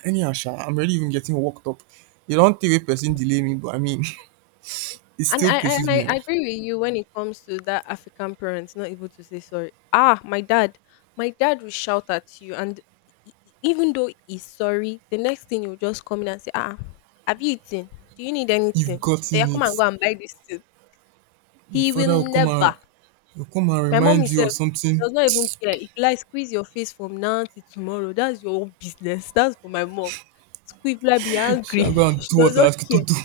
right: anyhow sha, I'm already even getting worked up. You don't think a person delay me, but I mean, *laughs* it
left: And
right: still
left: I
right: pisses
left: and I
right: me
left: I
right: off.
left: agree with you when it comes to that African parents not able to say sorry. Ah, my dad will shout at you, and even though he's sorry, the next thing you'll just come in and say, ah, have you eaten? Do you need
right: You've
left: anything? Eh, yeah,
right: gotten
left: come and go
right: it.
left: and buy this thing.
right: Your
left: He
right: father
left: will never.
right: will come and
left: My mom
right: remind you of
left: herself, she
right: something.
left: does not even care. If you like, squeeze your face from now till tomorrow, that's your own business. That's for my mom. Squeeze, like, be
right: *laughs*
left: angry.
right: Shall I go
left: *laughs*
right: and
left: She
right: do
left: does
right: what I
left: not
right: ask you
left: care.
right: to do?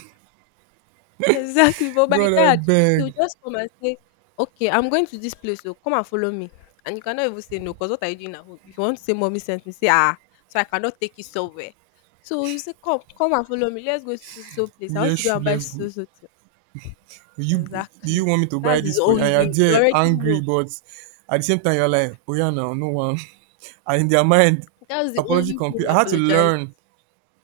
left: Exactly, but
right: *laughs*
left: my
right: God I
left: dad,
right: beg.
left: he'll just come and say, "Okay, I'm going to this place, so come and follow me." And you cannot even say no, because what are you doing at home? If you want to say mommy sent me, say ah, so I cannot take you somewhere. So you say, "Come, come and follow me. Let's go to so so so place. I want
right: Wear
left: to go
right: shoe,
left: and buy
right: let's go.
left: so so thing."
right: Will you, do you
left: Exactly.
right: want me to buy
left: That's his
right: this for you? And
left: own way.
right: you're
left: You
right: there
left: already
right: angry
left: know.
right: but at the same time you're like, oh yeah, now no one. *laughs* And in their mind,
left: That's the
right: apology
left: only way he
right: complete. I had to
left: apologized.
right: learn,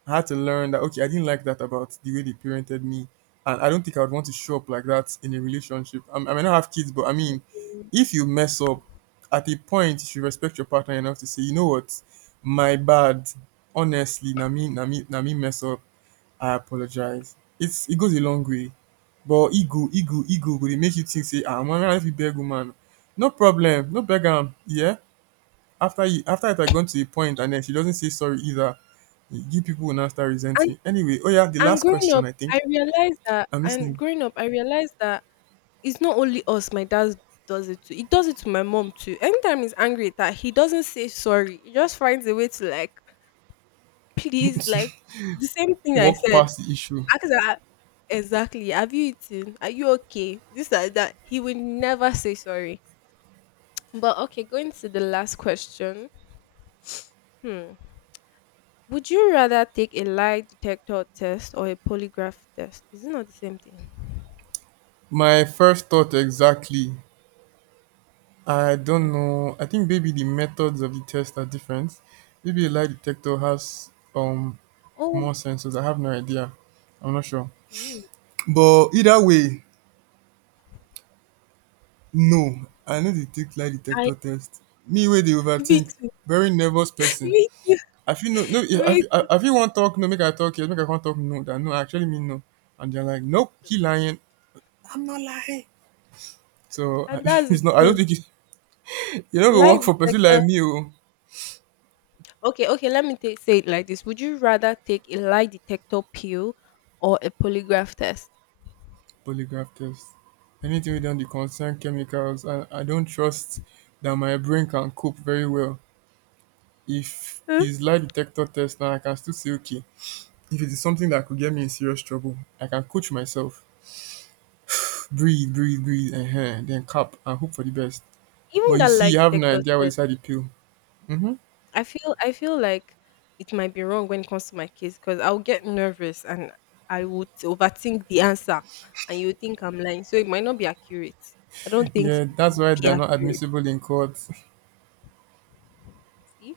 right: I had to learn that okay, I didn't like that about the way they parented me, and I don't think I would want to show up like that in a relationship. I may not have kids, but I mean, if you mess up, at a point you should respect your partner enough to say, you know what, my bad. Honestly, na me mess up. I apologize. It's it goes a long way, but ego, go dey make you think say, ah, man, I fit beg woman. No problem, no beg am. Yeah, after it had gone to a point and then she doesn't say sorry either, you people will now start
left: And
right: resenting. Anyway, oh yeah, the
left: and
right: last
left: growing
right: question
left: up,
right: I think.
left: I realized that
right: I'm
left: and
right: listening.
left: growing up, I realized that it's not only us. My dad does it too. He does it to my mom too. Anytime he's angry at her, he doesn't say sorry, he just finds a way to like, please, like
right: *laughs*
left: the same thing I
right: Walk
left: said,
right: past the issue.
left: ask her, exactly, have you eaten, are you okay, this, that, that, he will never say sorry. But okay, going to the last question. *sniffs* Hmm. Would you rather take a lie detector test or a polygraph test? Is it not the same thing?
right: My first thought exactly. I
left: Mm-mm.
right: don't know. I think maybe the methods of the test are different. Maybe a lie detector has
left: Oh.
right: more sensors. I have no idea. I'm not sure.
left: Mm,
right: But either way, no. I know they take lie
left: I.
right: detector test. Me way they
left: *laughs* Me
right: overthink.
left: too.
right: Very nervous person.
left: Me too.
right: I feel no.
left: Me.
right: I feel want talk no, make I talk yes, make I can't talk no. That no, I actually mean no. And they're like, nope, he lying. So I,
left: And
right: *laughs*
left: that's
right: it's
left: the
right: not. I don't
left: thing.
right: think it, *laughs* you don't go
left: Lie
right: work for person
left: detector.
right: like me. Oh,
left: Okay, okay, let me take, say it like this. Would you rather take a lie detector pill or a polygraph test?
right: polygraph test. Anything with done the concern chemicals. I don't trust that my brain can cope very well. If
left: Huh?
right: it's lie detector test, now I can still say okay. If it is something that could get me in serious trouble, I can coach myself. Breathe, breathe, and then cap and hope for the best. But
left: Even
right: you
left: that
right: see,
left: lie
right: you have no
left: detector
right: idea what
left: test,
right: inside the pill. Hmm.
left: I feel like it might be wrong when it comes to my case because I'll get nervous and I would overthink the answer and you would think I'm lying. So it might not be accurate. I don't think
right: Yeah,
left: it
right: that's
left: would
right: why
left: be
right: they're not
left: accurate.
right: admissible in court.
left: See?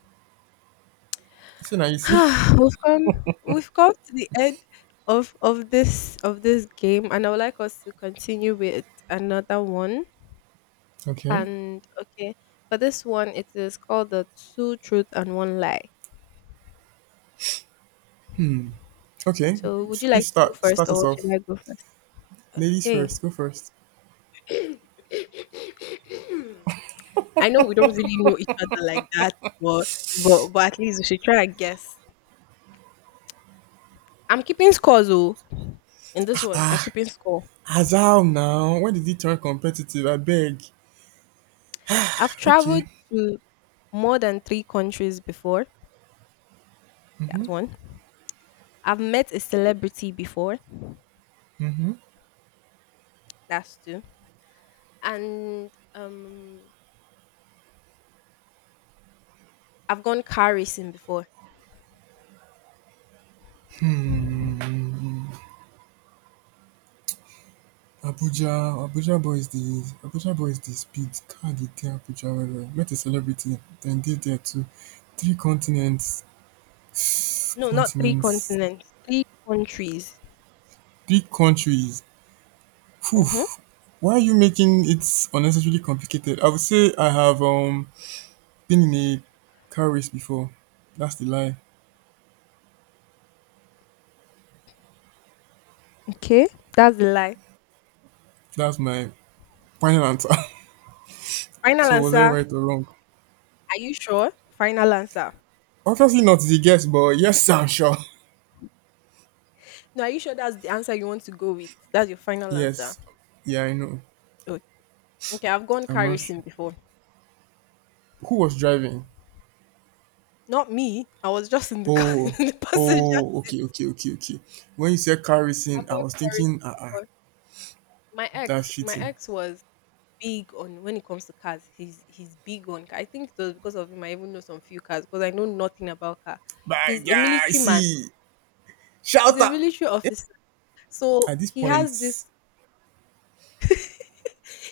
right: *laughs* See now you see. *laughs*
left: *sighs* we've come we've come to the end of this game, and I would like us to continue with another one.
right: Okay.
left: And okay, for this one it is called the two truth and one lie.
right: Okay.
left: So would you
right: You
left: like to go
right: start
left: first
right: start us
left: or should
right: off.
left: I go first?
right: Ladies
left: Okay.
right: first, go first.
left: *clears throat* *coughs* I know we don't really know each other like that, but but at least we should try and guess. I'm keeping scores in this one. I'm
right: Ah,
left: keeping score.
right: Azal now. When did he turn competitive? I beg.
left: I've traveled
right: Okay.
left: to more than three countries before. That's one. I've met a celebrity before.
right: Mm-hmm.
left: That's two. And I've gone car racing before.
right: Hmm. Abuja boy is the Abuja boy is the speed. Can't they tell Abuja well well. Met a celebrity, then did there too. Three continents, *sighs* *sniffs*
left: No, not three
right: continents,
left: continents, three countries.
right: three countries. Phew,
left: Mm-hmm.
right: why are you making it unnecessarily complicated? I would say I have been in a car race before. That's the lie.
left: Okay, that's the lie.
right: That's my final answer. *laughs*
left: Final
right: So was
left: answer.
right: I
left: Are
right: right or wrong?
left: you sure? Final answer.
right: Obviously not the guess, but yes, I'm sure. *laughs*
left: No, are you sure that's the answer you want to go with? That's your final answer.
right: Yes. Yeah, I know.
left: Okay, okay, I've gone
right: I'm
left: car
right: not sure.
left: racing before.
right: Who was driving?
left: Not me. I was just in the car, *laughs*
right: Oh,
left: in the passenger
right: oh,
left: seat.
right: okay. When you said car
left: I've
right: racing, I
left: gone
right: was
left: car racing
right: thinking, ah, uh-uh,
left: before. My ex,
right: that's
left: my
right: cheating.
left: ex was big on when it comes to cars. He's big on car. I think it was because of him I even know some few cars because I know nothing about car. He's
right: But
left: a
right: yeah, I
left: military man.
right: see.
left: He's
right: Shout
left: a
right: out.
left: military officer. So
right: At this
left: he
right: point,
left: has this *laughs*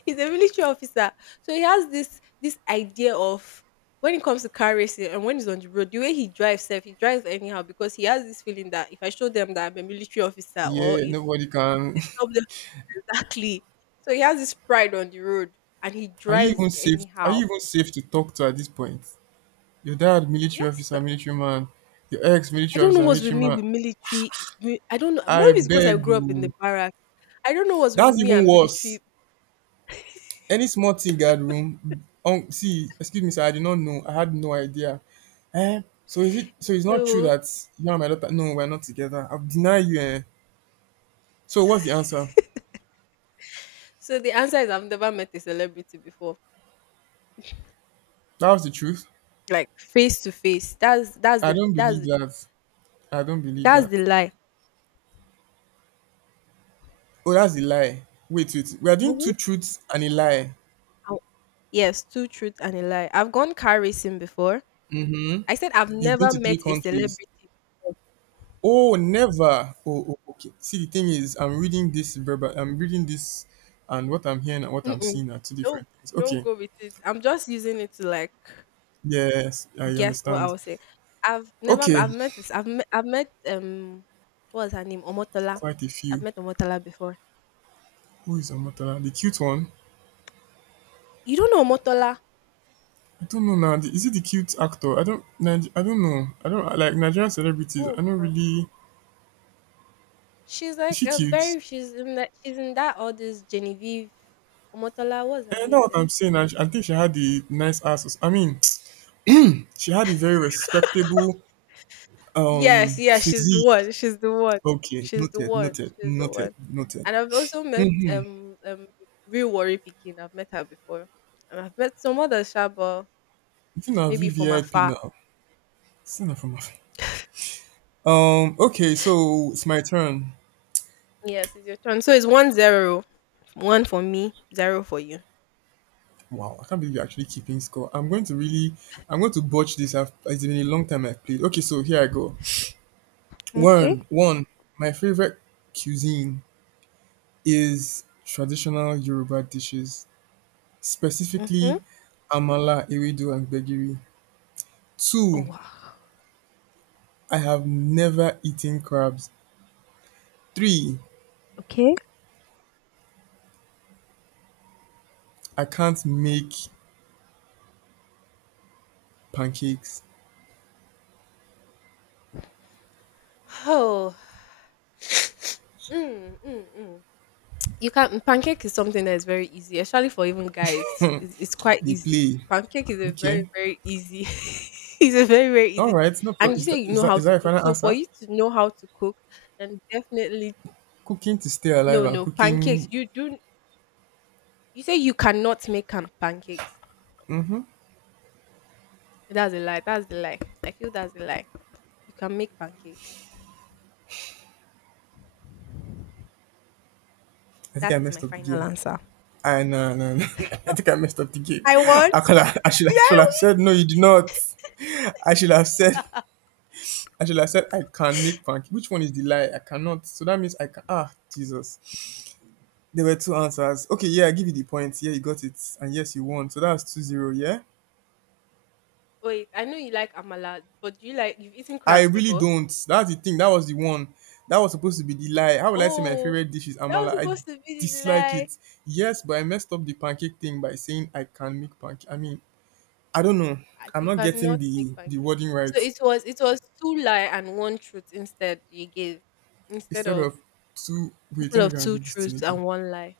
left: he's a military officer. So he has this idea of when it comes to car racing, and when he's on the road, the way he drives self, he drives anyhow because he has this feeling that if I show them that I'm a military officer or
right: yeah,
left: if
right: nobody can. *laughs*
left: somebody *laughs* exactly, so he has this pride on the road and he
right: Are you
left: drives
right: even safe? Are
left: anyhow.
right: you even safe to talk to at this point? Your dad, military
left: Yes,
right: officer, military man. Your ex,
left: I
right: military
left: don't know
right: officer,
left: what's with
right: military
left: me
right: man.
left: with military. Wi I don't know.
right: I
left: Maybe it's because I
right: beg.
left: grew up in the
right: You.
left: barracks. I don't know what's with
right: That's
left: me
right: even
left: and
right: worse.
left: military.
right: Any small thing guard room. See, excuse me, sir. I did not know. I had no idea. Eh? So is it? So it's not true
left: No.
right: that you and my daughter? No, we're not together. I've denied you. Eh? So what's the answer?
left: So the answer is I've never met a celebrity before,
right: That was the truth.
left: like face to face. That's that's
right: I
left: the
right: don't
left: that's
right: believe
left: the-
right: that. I don't believe
left: that's
right: that.
left: the lie.
right: Oh, that's a lie. Wait, wait. We are doing
left: Mhm.
right: two truths and a lie.
left: I- Yes, two truth and a lie. I've gone car racing before.
right: Hmm.
left: I said I've
right: You've been
left: never
right: to 3
left: met a
right: countries.
left: celebrity.
right: Oh, never. Oh, oh, okay. See, the thing is, I'm reading this, and what I'm hearing and what I'm
left: Mm-mm.
right: seeing are two
left: Don't
right: different things.
left: don't
right: Okay.
left: go with it. I'm just using it to like
right: Yes, I
left: guess what I
right: understand.
left: will say? I've never
right: Okay.
left: I've met this I've met what was her name? Omotola.
right: Quite a
left: I've
right: few.
left: met Omotola before.
right: Who is Omotala? The cute one?
left: You don't know Omotola?
right: I don't know now. Is it the cute actor? I don't. I don't know. I don't like Nigerian celebrities. I
left: Oh,
right: don't really.
left: she's
right: Is
left: like
right: she
left: a
right: cute?
left: very she's in that all this Genevieve Omotola. What's her
right: And
left: name,
right: know what
left: Seth?
right: I'm saying. I think she had the nice asses. I mean, *tsk* she had a very respectable
left: Yes, yes, she's the
right: physique.
left: one. She's the one.
right: Okay,
left: She's the
right: noted,
left: one.
right: noted,
left: She's the
right: noted,
left: one.
right: noted.
left: And I've also met
right: Mhm.
left: real worry picking. I've met her before. And I've met some other Shaba,
right: I think I'm
left: maybe from
right: VVIP
left: afar.
right: now. Still not from my phone. Okay, so it's my turn.
left: Yes, it's your turn. So it's 1-0. One for me, zero for you.
right: Wow, I can't believe you're actually keeping score. I'm going to botch this. It's been a long time I've played. Okay, so here I go.
left: Okay.
right: One, one. My favorite cuisine is traditional Yoruba dishes,
left: Mm-hmm.
right: specifically amala, ewedu, and gbegiri.
left: Oh
right: Two,
left: wow.
right: I have never eaten crabs. Three,
left: Okay.
right: I can't make pancakes,
left: Oh. *sighs* Mm, mm, mm. You can pancake is something that is very easy, especially for even guys. It's quite
right: they
left: easy.
right: play.
left: Pancake is a very
right: Okay.
left: very easy. *laughs* it's a very very
right: All
left: easy,
right: right. No
left: and
right: problem.
left: you
right: Is that,
left: say you
right: is
left: know
right: that
left: how
right: is that
left: to
right: your
left: cook.
right: final
left: So for
right: answer?
left: you to know how to cook, then definitely
right: Cooking to stay alive
left: no
right: and
left: no pancakes.
right: cooking.
left: You do. You say you cannot make pancakes. That's a lie. That's the lie. I feel that's a lie. You can make pancakes.
right: I think I
left: That is my
right: messed up the
left: final
right: game.
left: answer.
right: I no no no. *laughs* I think I messed up the game.
left: I won.
right: I should
left: Did
right: I should
left: I
right: have said no. You did not. I should have said. I should have said I can make pancakes. Which one is the lie? I cannot. So that means I can. Ah, Jesus. There were two answers. Okay, yeah, I give you the points. Yeah, you got it. And yes, you won. So that's 2-0. Yeah?
left: win? Wait, I know you like amala, but do you like you've eaten
right: I
left: crabs
right: really
left: before?
right: don't. That's the thing. That was the one. That was supposed to be the lie. How will I say my
left: Oh,
right: favorite dish is
left: that was
right: amala? I
left: supposed to be the
right: dislike
left: lie.
right: it. Yes, but I messed up the pancake thing by saying I can make pancake. I mean, I don't know.
left: Like,
right: I'm
left: you
right: not getting
left: cannot make
right: the
left: pancakes.
right: wording right.
left: So it was two lie and one truth, instead you gave instead
right: Instead
left: of
right: of two, wait,
left: instead
right: let me
left: of
right: go and
left: two
right: read this thing
left: truths
right: again.
left: and one lie.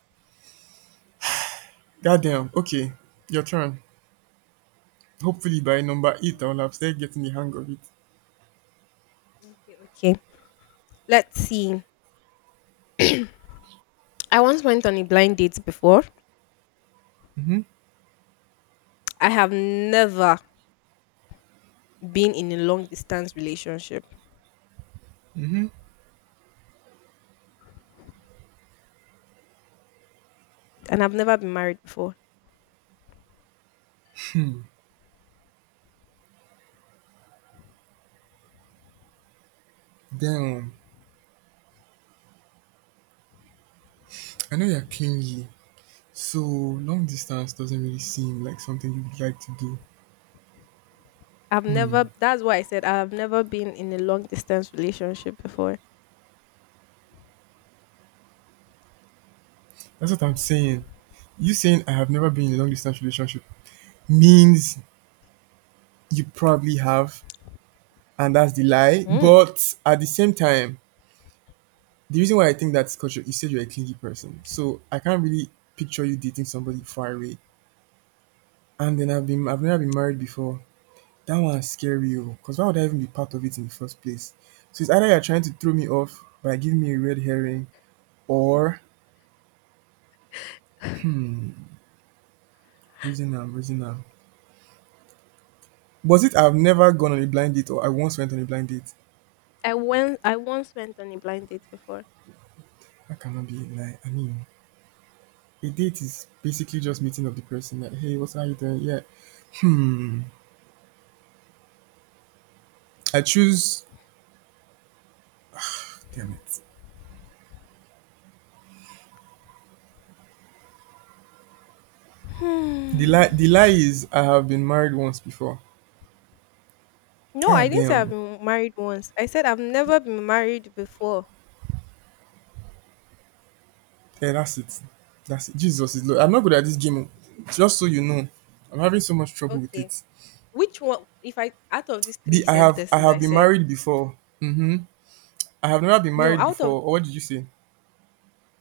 right: Goddamn. Okay, your turn. Hopefully by number eight, I
left: Mm,
right: will have started getting the hang of it.
left: okay, okay. Let's see. *clears throat* I once went on a blind date before.
right: Mm-hmm.
left: I have never been in a long distance relationship
right: Mm-hmm.
left: and I've never been married before.
right: Damn. I know you're clingy, so long distance doesn't really seem like something you'd like to do.
left: I've
right: Hmm.
left: never that's why I said I've never been in a long distance relationship before.
right: That's what I'm saying. You saying I have never been in a long distance relationship means you probably have, and that's the lie.
left: Mm.
right: But at the same time, the reason why I think that's culture, you said you're a clingy person. So I can't really picture you dating somebody far away. And then I've never been married before. That one's scary, because why would I even be part of it in the first place? So it's either you're trying to throw me off by giving me a red herring or reason I'm reason I'm. Was it I've never gone on a blind date or I once went on a blind date?
left: I once went on a blind date before.
right: I cannot be like I mean, a date is basically just meeting up the person. Like, hey, what are you doing? Yeah. Hmm. I choose. Damn it.
left: Hmm.
right: The lie is I have been married once before.
left: No,
right: Ah,
left: I didn't say I've
right: damn.
left: been married once. I said I've never been married before.
right: Yeah, that's it. That's it. Jesus is. Lord. I'm not good at this game. Oh. Just so you know, I'm having so much trouble with
left: Okay.
right: it.
left: Which one if I out of these three
right: The I
left: sentences
right: have
left: I
right: been
left: said
right: married before. Mm-hmm. I have never been
left: no,
right: married
left: out of
right: before. Or what did you say?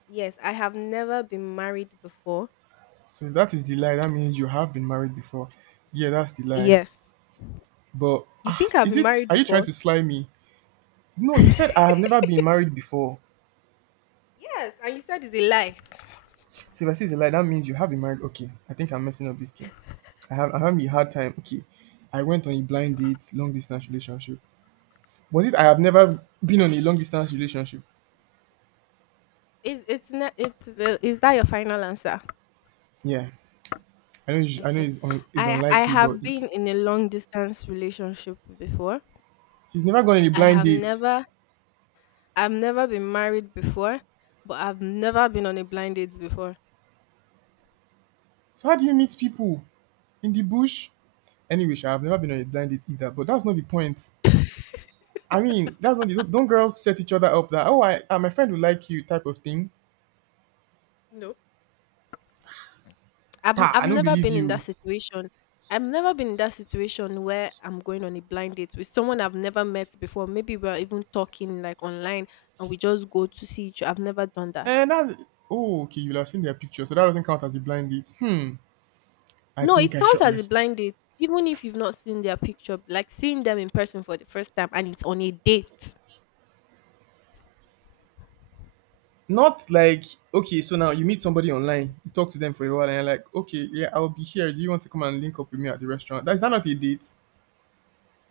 left: yes, I have never been married before.
right: So if that is the lie. That means you have been married before. Yeah, that's the lie.
left: Yes.
right: But
left: You
right: ah,
left: think I've
right: is
left: been
right: it?
left: married
right: Are you trying
left: before?
right: to slime me? No, you said I have never been married before.
left: Yes, and you said it's a lie.
right: So if I say it's a lie, that means you have been married. Okay, I think I'm messing up this game. I having a hard time. Okay, I went on a blind date, long distance relationship. Was it I have never been on a long distance relationship?
left: It, it's not it's the, is that your final answer?
right: Yeah, I know. I know
left: Okay.
right: it's
left: I
right: unlikely,
left: have
right: but it
left: been
right: should.
left: in a long distance relationship before.
right: So you've never gone on a
left: I
right: blind
left: have
right: date.
left: never I've never been married before, but I've never been on a blind date before.
right: So how do you meet people in the bush? Anyway, sha, I've never been on a blind date either. But that's not the point. I mean, that's not the don't girls set each other up that oh my friend will like you type of thing.
left: No.
right: Ta,
left: I've
right: I don't
left: never
right: believe
left: been in that
right: you.
left: situation. I've never been in that situation where I'm going on a blind date with someone I've never met before. Maybe we're even talking like online and we just go to see each other. I've never done that.
right: And that's Oh, okay. You'll have seen their picture, so that doesn't count as a blind date. Hmm. I
left: No,
right: think
left: it
right: I
left: counts
right: shot
left: as a
right: myself.
left: blind date, even if you've not seen their picture, like seeing them in person for the first time and it's on a date.
right: Not like okay, so now you meet somebody online, you talk to them for a while, and you're like, okay, yeah, I'll be here. Do you want to come and link up with me at the restaurant? That's that not a date.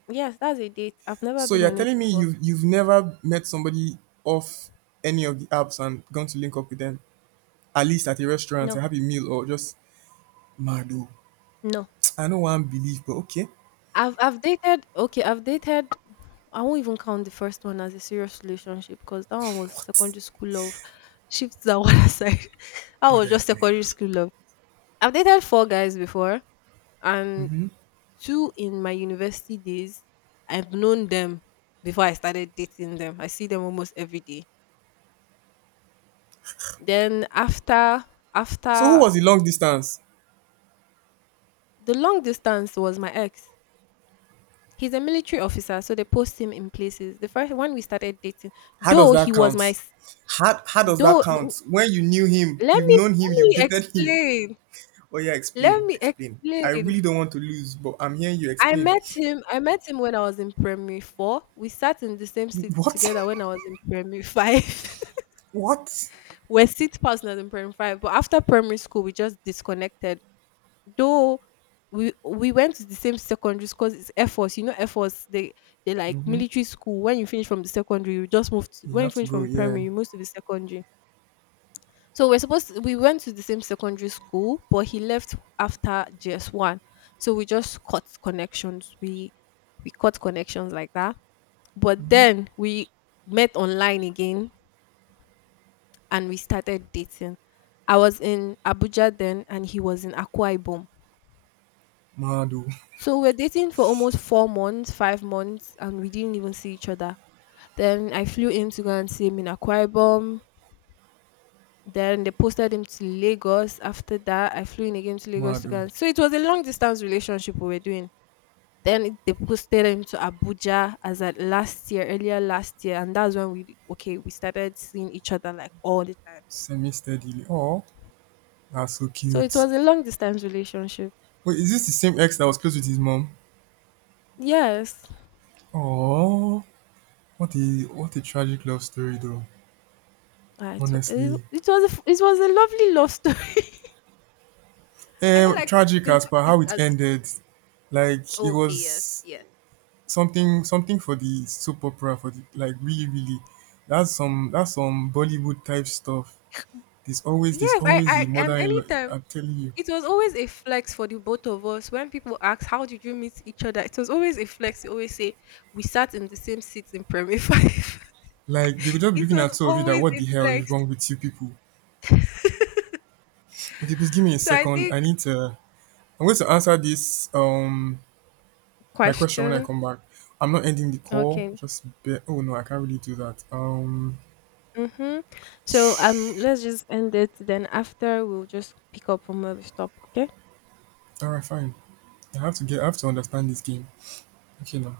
left: Yes, that's a date. I've never
right: So
left: been
right: you're
left: on it
right: telling me
left: before.
right: you've never met somebody off any of the apps and gone to link up with them, at least at a restaurant, a
left: No,
right: happy meal, or just mad. Oh.
left: no.
right: I know one believe, but okay.
left: I've dated. Okay, I've dated. I won't even count the first one as a serious relationship because that one was secondary school love. Shift that one *laughs* aside. That
right: God
left: was
right: I
left: just
right: beg.
left: secondary school love. I've dated four guys before, and two in my university days. I've known them before I started dating them. I see them almost every day. Then after
right: So who
left: after
right: was the long distance?
left: the long distance was my ex. He's a military officer, so they post him in places. The first when we started dating,
right: How does
left: though he
right: that
left: was my
right: count? How does
left: though
right: that
left: n-
right: count? When you knew him,
left: let
right: you've
left: me
right: known him,
left: let
right: you've
left: me
right: dated him.
left: explain.
right: Oh yeah,
left: Let
right: explain,
left: me
right: explain. I
left: explain.
right: really don't want to lose, but I'm hearing you
left: I
right: explain.
left: met him. I met him when I was in primary four. We sat in the same seat
right: What?
left: together when I was in primary five. *laughs*
right: *laughs* What?
left: We're seat partners in primary five, but after primary school, we just disconnected. Though we went to the same secondary school, it's Air Force, you know Air Force, they like
right: Mm-hmm.
left: military school. When you finish from the secondary, you just move to
right: You
left: when you
right: have to
left: finish
right: go,
left: from
right: yeah.
left: primary, you move to the secondary. So we're supposed to, we went to the same secondary school, but he left after JS1. So we just cut connections. We cut connections like that. But
right: Mm-hmm.
left: then we met online again and we started dating. I was in Abuja then and he was in Akwa Ibom.
right: Madu,
left: So we're dating for almost 4 months, 5 months, and we didn't even see each other. Then I flew in to go and see him in Akwa Ibom. Then they posted him to Lagos. After that, I flew in again to Lagos to go.
right: Madu,
left: And... So it was a long distance relationship we were doing. Then it- they posted him to Abuja as at last year, earlier last year, and that's when we okay we started seeing each other like all the time.
right: semi steadily. Oh, that's so
left: So it
right: cute.
left: was a long distance relationship.
right: Wait, is this the same ex that was close with his mom?
left: Yes,
right: Oh, what a what a tragic love story, though.
left: uh, it,
right: Honestly,
left: it was a, it was a lovely love story. *laughs* I don't like to
right: tragic
left: think
right: as
left: of
right: per
left: it
right: how it
left: as
right: ended. Like it
left: okay, yes,
right: was
left: yes.
right: something something for the soap opera for the like really really that's some bollywood type stuff. there's always there's
left: Yes,
right: always a
left: and
right: mother-in-law.
left: anytime
right: I'm telling you,
left: it was always a flex for the both of us. When people ask, "How did you meet each other?" It was always a flex. We always say we sat in the same seats in primary *laughs* five.
right: like they will just be
left: It
right: looking
left: was
right: at two of you that
left: always
right: what
left: a
right: the hell is
left: flex.
right: wrong with you people.
left: *laughs*
right: Okay, please give me a
left: so I
right: second.
left: think
right: I'm going to answer this my question when I
left: question.
right: come back. I'm not ending the call,
left: Okay.
right: oh no, I can't really do that.
left: Mm-hmm. So
right: *sniffs* *tsk*
left: let's just end it. Then after we'll just pick up from where we stop. Okay.
right: All right, fine. I have to understand this game. Okay, now.